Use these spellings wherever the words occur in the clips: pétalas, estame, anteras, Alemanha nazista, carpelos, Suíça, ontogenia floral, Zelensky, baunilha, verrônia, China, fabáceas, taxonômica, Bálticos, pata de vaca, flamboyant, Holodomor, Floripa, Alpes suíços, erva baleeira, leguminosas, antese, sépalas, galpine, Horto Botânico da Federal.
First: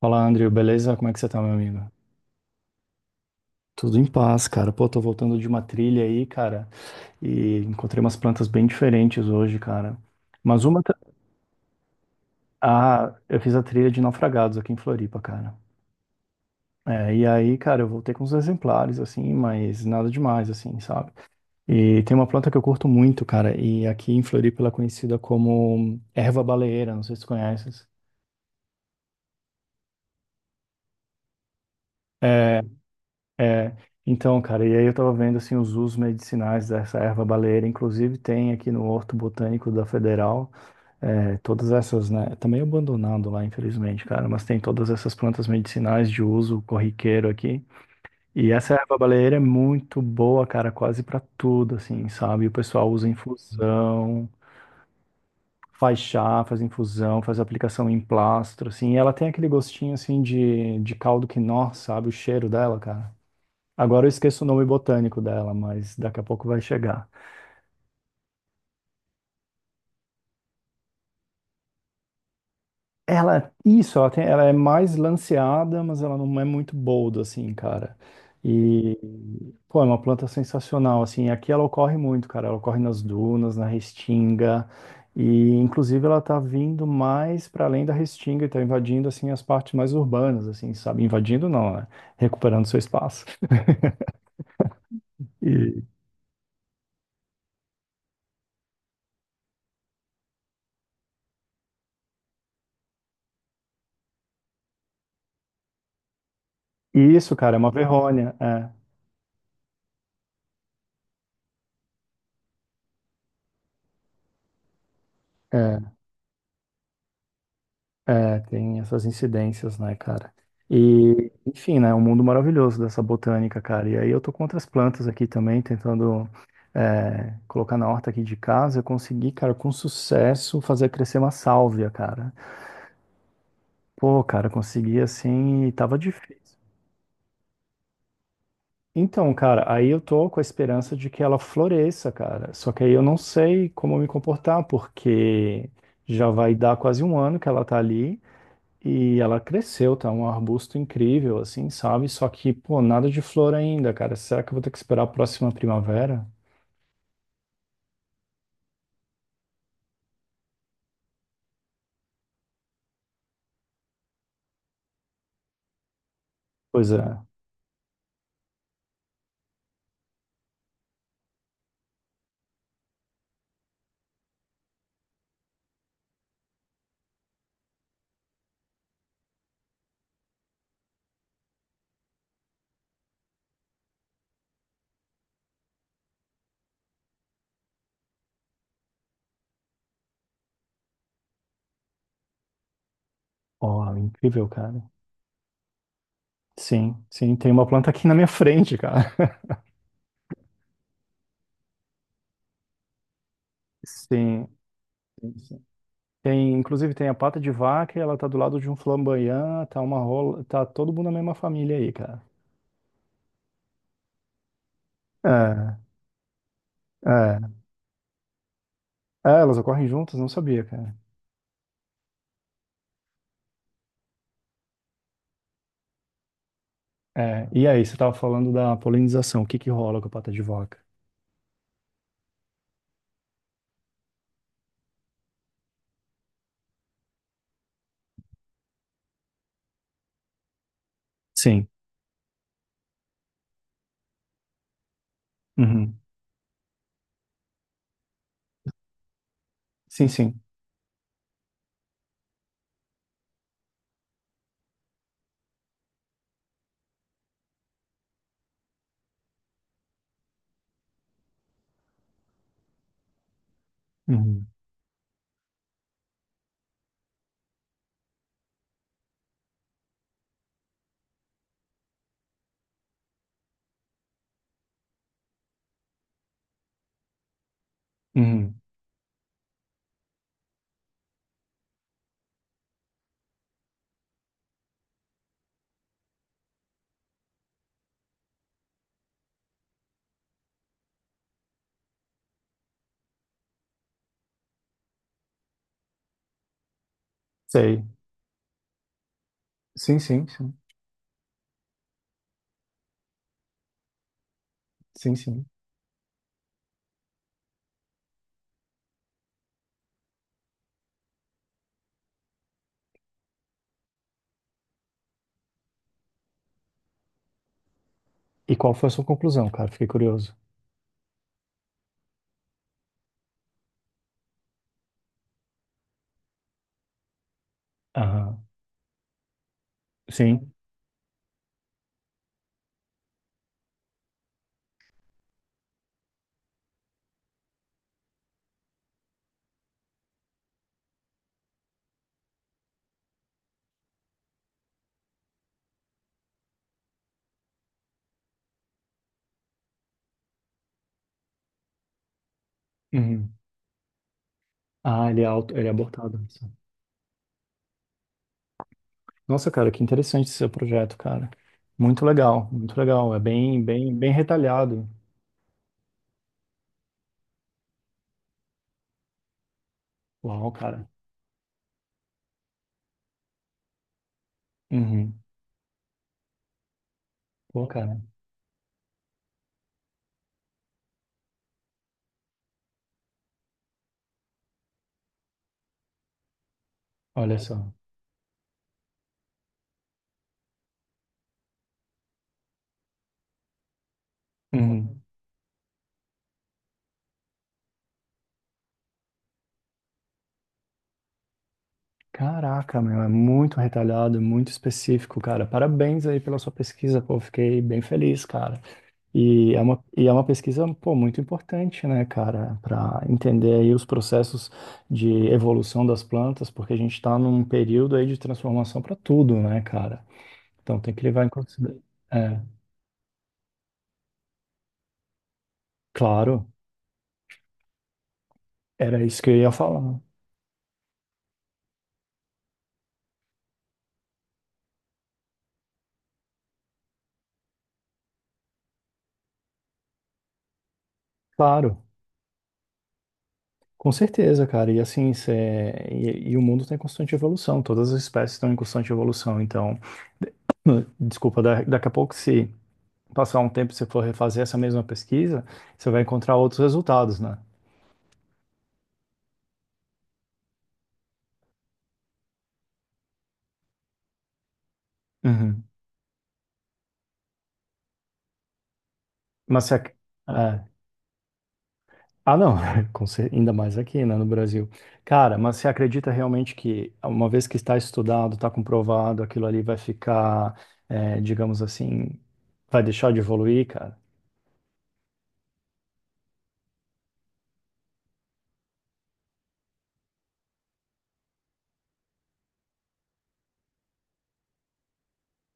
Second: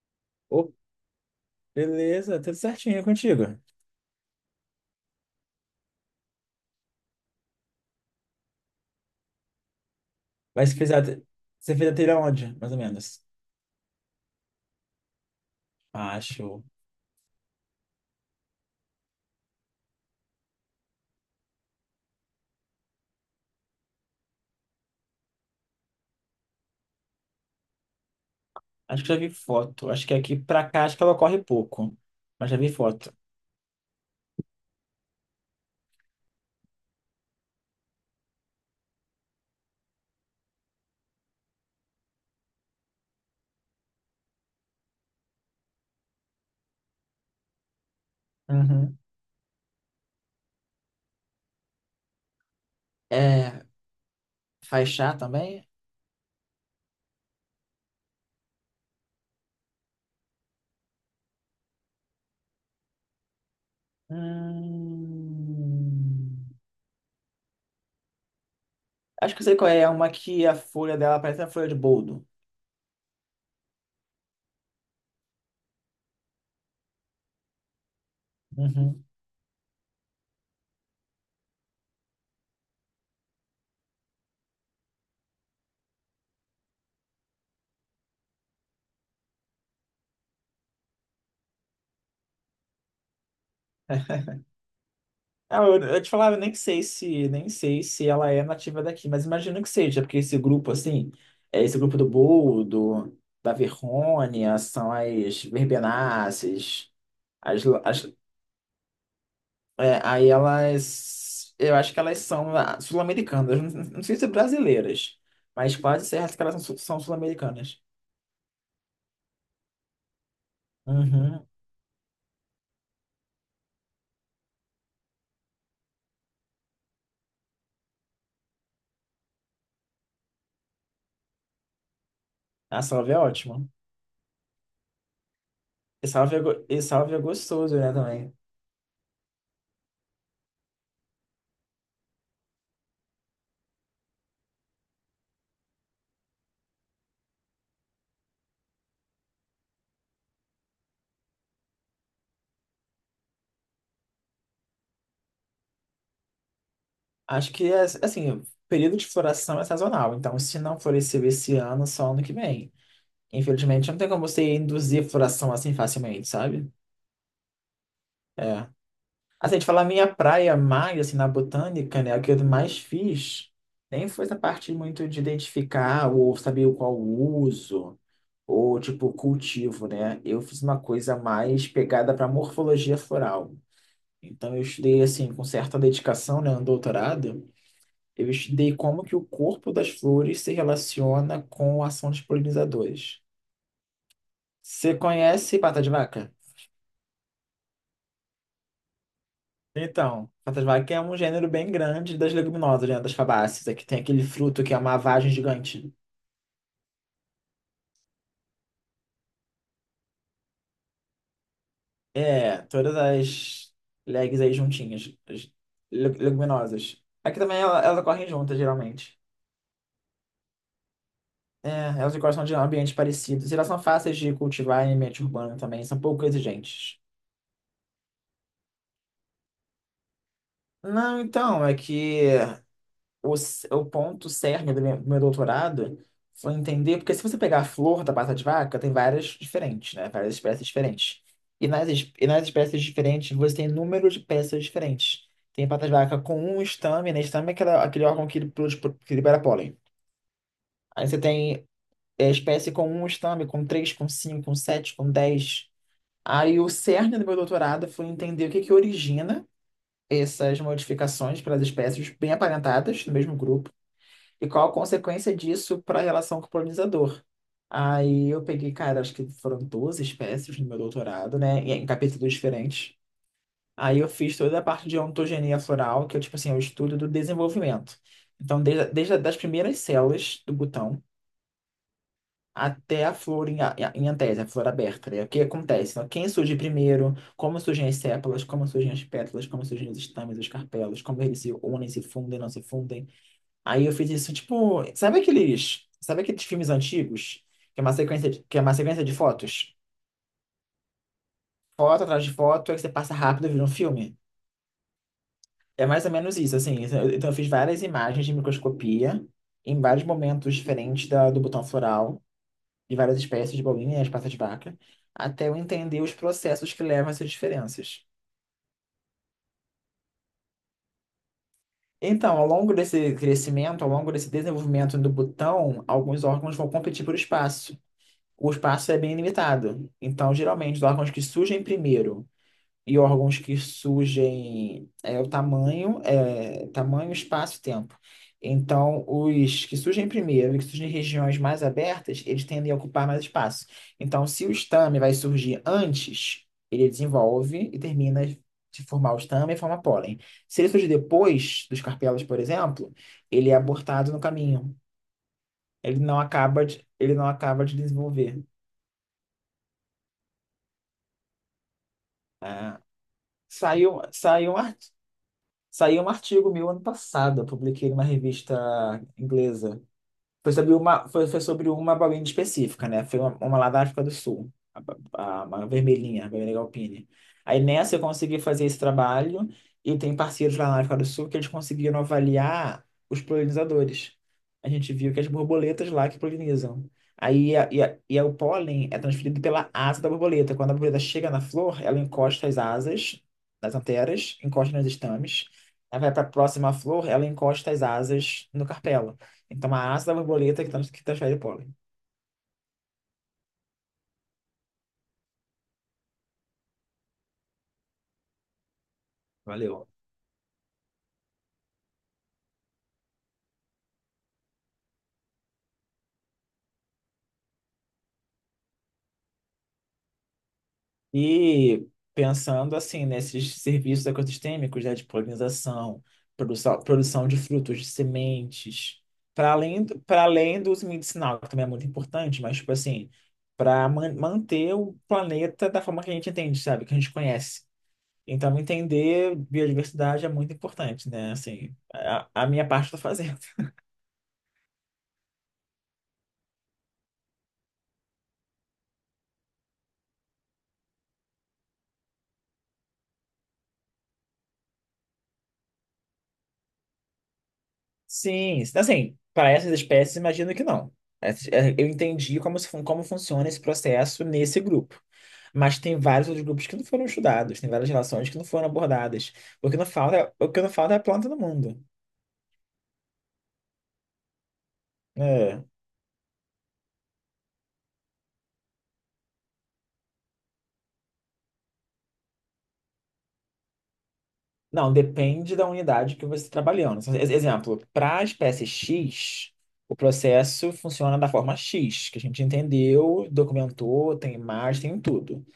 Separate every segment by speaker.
Speaker 1: Fala, Andrew,
Speaker 2: Ô,
Speaker 1: beleza? Como é que você tá, meu amigo?
Speaker 2: beleza, tudo certinho contigo.
Speaker 1: Tudo em paz, cara. Pô, tô voltando de uma trilha aí, cara, e encontrei umas plantas bem diferentes hoje, cara. Mas
Speaker 2: Mas você
Speaker 1: uma.
Speaker 2: fez você fez a trilha onde, mais ou
Speaker 1: Ah,
Speaker 2: menos?
Speaker 1: eu fiz a trilha de naufragados aqui em Floripa, cara.
Speaker 2: Acho.
Speaker 1: É, e aí, cara, eu voltei com uns exemplares, assim, mas nada demais, assim, sabe? E tem uma planta que eu curto muito, cara, e aqui em Floripa ela é conhecida como erva baleeira, não sei se tu conheces.
Speaker 2: Acho que já vi foto. Acho que aqui pra cá, acho que ela corre pouco. Mas já
Speaker 1: É,
Speaker 2: vi foto.
Speaker 1: é, então, cara, e aí eu tava vendo assim os usos medicinais dessa erva baleeira, inclusive tem aqui no Horto Botânico da Federal, todas essas, né? Tá meio abandonado lá, infelizmente, cara, mas tem todas essas plantas medicinais de uso corriqueiro aqui. E essa erva
Speaker 2: Uhum.
Speaker 1: baleeira é muito boa, cara, quase pra tudo, assim, sabe? O pessoal usa
Speaker 2: É,
Speaker 1: infusão,
Speaker 2: faixá também?
Speaker 1: faz chá, faz infusão, faz aplicação em plastro, assim, e ela tem aquele gostinho assim de caldo quinó, sabe? O cheiro dela, cara. Agora eu esqueço o nome botânico dela, mas daqui a pouco
Speaker 2: Hum.
Speaker 1: vai chegar.
Speaker 2: Acho que eu sei qual é. É uma que a folha dela parece a folha de boldo.
Speaker 1: Ela, isso, ela tem, ela é mais lanceada, mas ela não é muito boldo, assim, cara. E,
Speaker 2: Uhum.
Speaker 1: pô, é uma planta sensacional, assim. Aqui ela ocorre muito, cara. Ela ocorre nas dunas, na restinga. E, inclusive, ela tá vindo mais para além da restinga e tá invadindo, assim, as partes mais urbanas, assim, sabe? Invadindo não, né? Recuperando seu espaço.
Speaker 2: Ah, eu,
Speaker 1: E,
Speaker 2: eu te falava, eu nem sei se, nem sei se ela é nativa daqui, mas imagino que seja, porque esse grupo, assim, é esse grupo do boldo, da verrônia, são as verbenáceas,
Speaker 1: e isso, cara, é
Speaker 2: as,
Speaker 1: uma
Speaker 2: as-
Speaker 1: verrônia. É.
Speaker 2: é, aí elas, eu acho que elas são sul-americanas, não, não sei se brasileiras, mas
Speaker 1: É.
Speaker 2: quase certo que elas são, são sul-americanas.
Speaker 1: É, tem essas incidências, né, cara? E,
Speaker 2: Uhum.
Speaker 1: enfim, né, um mundo maravilhoso dessa botânica, cara. E aí eu tô com outras plantas aqui também, tentando colocar na horta aqui de casa. Eu consegui, cara, com sucesso, fazer crescer uma sálvia, cara.
Speaker 2: A salve é ótima.
Speaker 1: Pô, cara, consegui assim e tava
Speaker 2: E sálvia,
Speaker 1: difícil.
Speaker 2: e sálvia é gostoso, né, também.
Speaker 1: Então, cara, aí eu tô com a esperança de que ela floresça, cara. Só que aí eu não sei como me comportar, porque já vai dar quase um ano que ela tá ali. E ela cresceu, tá um arbusto incrível, assim, sabe? Só que, pô, nada de flor ainda, cara. Será que eu vou ter que esperar a próxima primavera?
Speaker 2: Acho que, é, assim, o período de floração é sazonal. Então, se não floresceu esse ano, só ano que vem. Infelizmente, não tem como você induzir floração assim facilmente, sabe?
Speaker 1: Pois é.
Speaker 2: É. Assim, de falar minha praia mais, assim, na botânica, né, o que eu mais fiz, nem foi essa parte muito de identificar ou saber o qual o uso, ou, tipo, cultivo, né? Eu fiz uma coisa mais pegada para morfologia floral. Então, eu estudei, assim, com certa dedicação, né, um doutorado. Eu estudei como que o corpo das flores se relaciona com a ação dos polinizadores.
Speaker 1: Ó, incrível, cara.
Speaker 2: Você conhece pata de vaca?
Speaker 1: Sim, sim, tem uma planta aqui na minha frente, cara.
Speaker 2: Então, pata de vaca é um gênero bem grande das leguminosas, né? Das fabáceas, é que tem aquele
Speaker 1: Sim,
Speaker 2: fruto que é uma vagem
Speaker 1: sim, sim.
Speaker 2: gigante.
Speaker 1: Tem, inclusive tem a pata de vaca, e ela tá do lado de um flamboyant, tá uma rola, tá todo mundo na mesma família aí, cara.
Speaker 2: É, todas as legs aí juntinhas, as
Speaker 1: É,
Speaker 2: leguminosas. Aqui
Speaker 1: é.
Speaker 2: também elas ocorrem juntas, geralmente.
Speaker 1: É, elas ocorrem juntas, não sabia, cara.
Speaker 2: É, elas gostam de ambientes parecidos. E elas são fáceis de cultivar em ambiente urbano também, são pouco exigentes.
Speaker 1: É, e aí, você tava falando da polinização, o que que rola com a pata de vaca?
Speaker 2: Não, então, é que o ponto cerne do meu doutorado foi entender, porque se você pegar a flor da pata de vaca, tem várias diferentes, né? Várias espécies diferentes. E
Speaker 1: Sim.
Speaker 2: e nas espécies diferentes, você tem número de peças diferentes. Tem pata de
Speaker 1: Uhum.
Speaker 2: vaca com um estame, né? Estame é aquela, aquele órgão que, que libera pólen.
Speaker 1: Sim, sim.
Speaker 2: Aí você tem espécie com um estame, com três, com cinco, com sete, com dez. Aí o cerne do meu doutorado foi entender o que que origina essas modificações para as espécies bem aparentadas no mesmo grupo
Speaker 1: Uhum.
Speaker 2: e qual a consequência disso para a relação com o polinizador? Aí eu peguei, cara, acho que foram 12 espécies no meu doutorado, né? Em capítulos diferentes. Aí eu fiz toda a parte de ontogenia floral, que é tipo assim, é o estudo do desenvolvimento.
Speaker 1: Uhum.
Speaker 2: Então, desde as primeiras células do botão até a flor em, em antese, a flor aberta, né? O que acontece? Então, quem surge primeiro, como surgem as sépalas, como surgem as pétalas, como surgem os estames, os carpelos, como eles se unem, se fundem, não se fundem. Aí eu fiz isso, tipo, sabe aqueles filmes antigos?
Speaker 1: Sei.
Speaker 2: Que é uma sequência de fotos?
Speaker 1: Sim, sim, sim.
Speaker 2: Foto atrás de foto, aí você passa rápido e vira um filme.
Speaker 1: Sim, sim.
Speaker 2: É mais ou menos isso, assim. Então eu fiz várias imagens de microscopia em vários momentos diferentes da, do botão floral, de várias espécies de bolinhas, passas de vaca, até eu entender os processos que levam a essas diferenças.
Speaker 1: E qual foi a sua conclusão, cara? Fiquei curioso.
Speaker 2: Então, ao longo desse crescimento, ao longo desse desenvolvimento do botão, alguns órgãos vão competir por espaço.
Speaker 1: Aham.
Speaker 2: O espaço é bem limitado. Então,
Speaker 1: Sim.
Speaker 2: geralmente, os órgãos que surgem primeiro e órgãos que surgem é o tamanho, tamanho, espaço e tempo. Então, os que surgem primeiro e que surgem em regiões mais abertas, eles tendem a ocupar mais espaço. Então, se o estame vai surgir antes, ele desenvolve e termina de formar o estame e forma pólen. Se ele surge depois dos carpelos, por exemplo,
Speaker 1: Uhum.
Speaker 2: ele é abortado no caminho.
Speaker 1: Ah, ele é auto, ele é
Speaker 2: Ele
Speaker 1: abortado.
Speaker 2: não acaba de, ele não acaba de desenvolver.
Speaker 1: Nossa, cara, que interessante esse seu projeto, cara. Muito legal, muito
Speaker 2: Ah,
Speaker 1: legal. É bem, bem,
Speaker 2: Saiu,
Speaker 1: bem
Speaker 2: saiu, um ar-
Speaker 1: retalhado.
Speaker 2: saiu um artigo meu ano passado, eu publiquei numa revista inglesa. Foi
Speaker 1: Uau,
Speaker 2: sobre
Speaker 1: cara.
Speaker 2: uma, foi sobre uma baunilha específica, né? Foi uma lá da África do Sul,
Speaker 1: Uhum.
Speaker 2: uma vermelhinha, a vermelha galpine. Aí
Speaker 1: Pô,
Speaker 2: nessa
Speaker 1: cara,
Speaker 2: eu consegui fazer esse trabalho e tem parceiros lá na África do Sul que eles conseguiram avaliar os polinizadores. A gente viu que as borboletas lá que polinizam.
Speaker 1: olha
Speaker 2: Aí a-
Speaker 1: só.
Speaker 2: e a- e a- o pólen é transferido pela asa da borboleta. Quando a borboleta chega na flor, ela encosta as asas nas anteras, encosta nos
Speaker 1: Uhum.
Speaker 2: estames. Aí vai para a próxima flor, ela encosta as asas no carpelo. Então, a asa da borboleta que, que transfere o pólen.
Speaker 1: Caraca, meu, é muito retalhado, muito específico, cara. Parabéns aí pela sua pesquisa, pô. Fiquei bem feliz, cara.
Speaker 2: Valeu.
Speaker 1: E é uma pesquisa, pô, muito importante, né, cara, para entender aí os processos de evolução das plantas, porque a gente está num período aí de transformação para tudo, né, cara? Então tem que levar em consideração.
Speaker 2: E
Speaker 1: É,
Speaker 2: pensando assim nesses serviços ecossistêmicos, né, de polinização,
Speaker 1: claro,
Speaker 2: produção de frutos, de sementes,
Speaker 1: era isso que eu ia
Speaker 2: para além,
Speaker 1: falar.
Speaker 2: para além do uso medicinal, que também é muito importante, mas tipo assim, para manter o planeta da forma que a gente entende, sabe, que a gente conhece. Então, entender biodiversidade é muito importante, né? Assim,
Speaker 1: Claro,
Speaker 2: a minha parte eu tô fazendo.
Speaker 1: com certeza, cara. E assim, e o mundo está em constante evolução, todas as espécies estão em constante evolução. Então, de- desculpa, daqui a pouco, se passar um tempo e você for refazer essa mesma pesquisa, você vai encontrar outros resultados, né?
Speaker 2: Sim, assim, para essas espécies, imagino que não. Eu entendi como, se fun- como funciona esse processo nesse grupo.
Speaker 1: Uhum.
Speaker 2: Mas tem vários outros grupos que não foram estudados, tem várias relações que não foram abordadas.
Speaker 1: Mas
Speaker 2: O
Speaker 1: se
Speaker 2: que não
Speaker 1: ac...
Speaker 2: falta, é, o que
Speaker 1: é.
Speaker 2: não falta é a planta no mundo.
Speaker 1: Ah, não, ainda mais aqui, né, no Brasil. Cara, mas
Speaker 2: É.
Speaker 1: você acredita realmente que, uma vez que está estudado, está comprovado, aquilo ali vai ficar, é, digamos assim, vai deixar de evoluir, cara?
Speaker 2: Não, depende da unidade que você está trabalhando. Então, exemplo, para a espécie X, o processo funciona da forma X, que a gente entendeu, documentou, tem imagem, tem tudo.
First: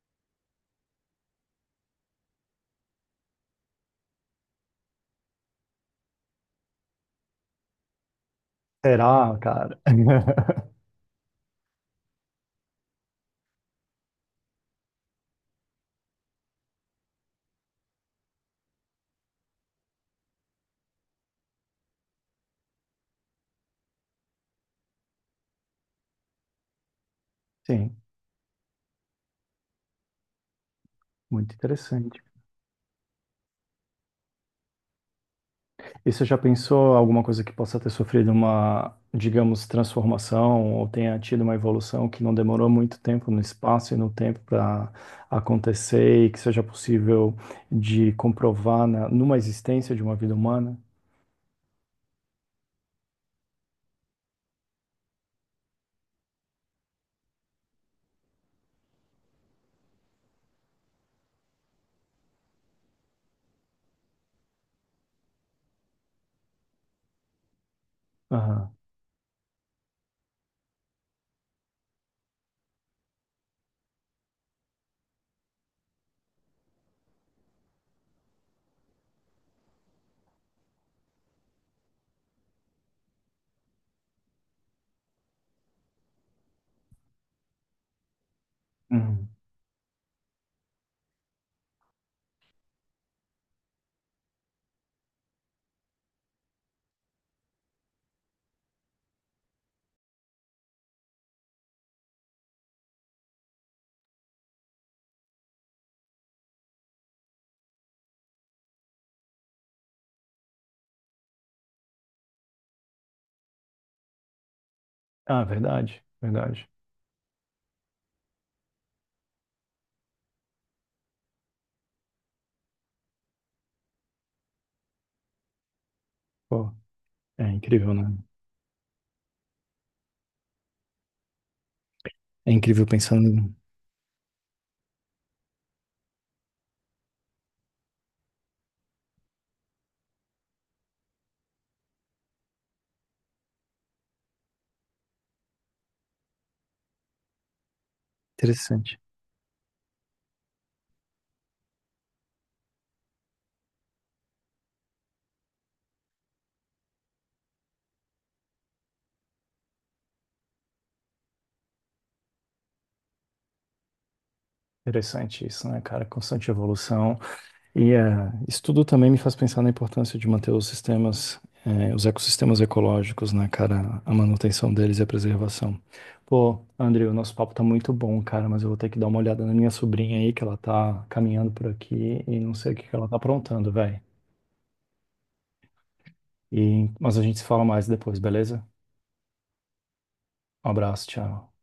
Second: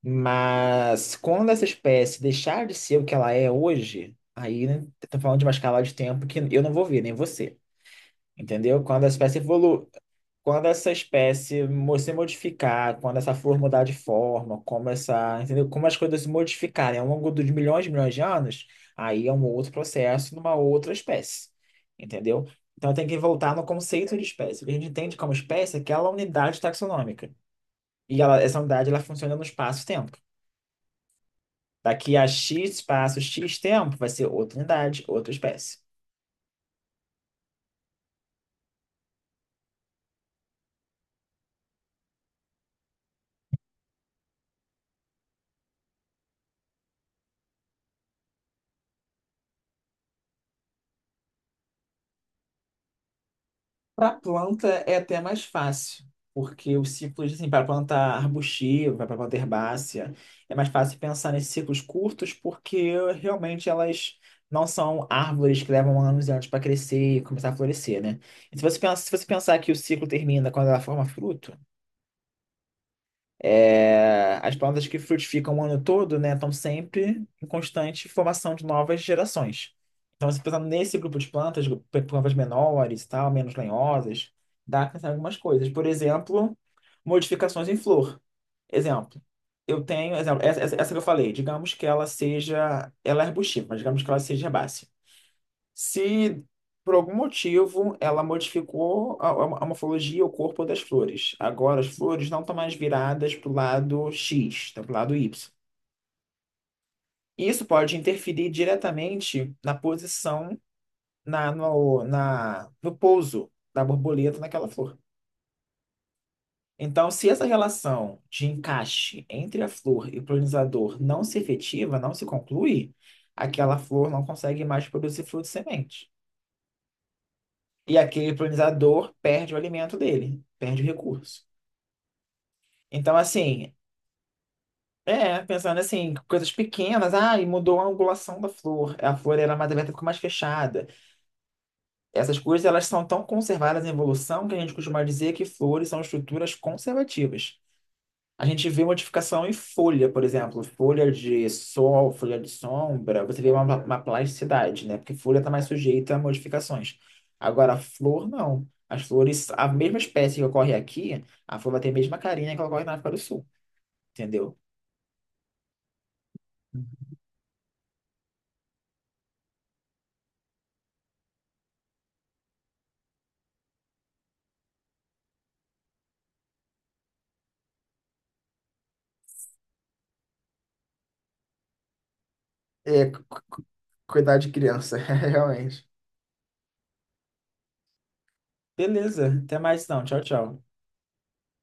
Speaker 2: Mas quando essa espécie deixar de ser o que ela é hoje, aí né, tô falando de uma escala de tempo que eu não vou ver, nem você. Entendeu? Quando a
Speaker 1: Será,
Speaker 2: espécie
Speaker 1: cara?
Speaker 2: evolu... quando essa espécie se modificar, quando essa flor mudar de forma, como essa, entendeu? Como as coisas se modificarem ao longo dos milhões e milhões de anos, aí é um outro processo numa outra espécie. Entendeu? Então tem que voltar no conceito de espécie. O que a gente entende como espécie é aquela unidade taxonômica.
Speaker 1: Sim,
Speaker 2: E ela, essa unidade ela funciona no espaço-tempo.
Speaker 1: muito
Speaker 2: Daqui
Speaker 1: interessante.
Speaker 2: a X espaço, X tempo, vai ser outra unidade, outra espécie.
Speaker 1: E você já pensou alguma coisa que possa ter sofrido uma, digamos, transformação ou tenha tido uma evolução que não demorou muito tempo no espaço e no tempo para acontecer e que seja possível de comprovar na, numa existência de uma vida humana?
Speaker 2: Para planta é até mais fácil, porque os ciclos, assim, para planta arbustiva, para planta herbácea, é mais fácil pensar nesses ciclos curtos, porque realmente elas não são árvores que levam anos e anos para crescer e começar a florescer, né? E
Speaker 1: Aham.
Speaker 2: se você pensar que o ciclo termina quando ela forma fruto, é, as plantas que frutificam o ano todo, né, estão sempre em constante formação de novas gerações. Então, se pensar nesse grupo de plantas, plantas menores, e tal, menos lenhosas, dá para pensar em algumas coisas. Por exemplo, modificações em flor. Exemplo,
Speaker 1: Uhum.
Speaker 2: essa, essa que eu falei, digamos que ela seja, ela é arbustiva, mas digamos que ela seja herbácea. Se por algum motivo ela modificou a, a morfologia, o corpo das flores. Agora as flores não estão mais viradas para o lado X, estão para o lado Y. Isso pode interferir diretamente na posição, no pouso da borboleta naquela flor.
Speaker 1: Ah, verdade, verdade.
Speaker 2: Então, se essa relação de encaixe entre a flor e o polinizador não se efetiva, não se conclui, aquela flor não consegue mais produzir fruto e semente.
Speaker 1: Pô, é incrível,
Speaker 2: E
Speaker 1: né?
Speaker 2: aquele polinizador perde o alimento dele, perde o recurso.
Speaker 1: É incrível
Speaker 2: Então,
Speaker 1: pensando.
Speaker 2: assim, pensando assim, coisas pequenas, ah, e mudou a angulação da flor, a flor era mais aberta, ficou mais fechada. Essas coisas, elas são tão conservadas em evolução que a gente costuma dizer que flores são estruturas conservativas. A gente vê
Speaker 1: Interessante.
Speaker 2: modificação em folha, por exemplo, folha de sol, folha de sombra, você vê uma plasticidade, né? Porque folha está mais sujeita a modificações. Agora, flor, não. As flores, a mesma espécie que ocorre aqui, a flor vai ter a mesma carinha que ocorre na África do Sul, entendeu?
Speaker 1: Interessante isso, né, cara? Constante evolução. E isso tudo também me faz pensar na importância de manter os sistemas, os ecossistemas ecológicos, né, cara? A manutenção deles e a preservação. Pô, André, o nosso papo tá muito bom, cara, mas eu vou ter que dar uma olhada na minha sobrinha aí, que ela tá caminhando por aqui e não sei o que que
Speaker 2: É,
Speaker 1: ela tá
Speaker 2: cu- cu-
Speaker 1: aprontando, velho.
Speaker 2: cuidar de criança, realmente.
Speaker 1: E, mas a gente se fala mais depois, beleza?
Speaker 2: Beleza, até mais então. Tchau, tchau.
Speaker 1: Um abraço, tchau.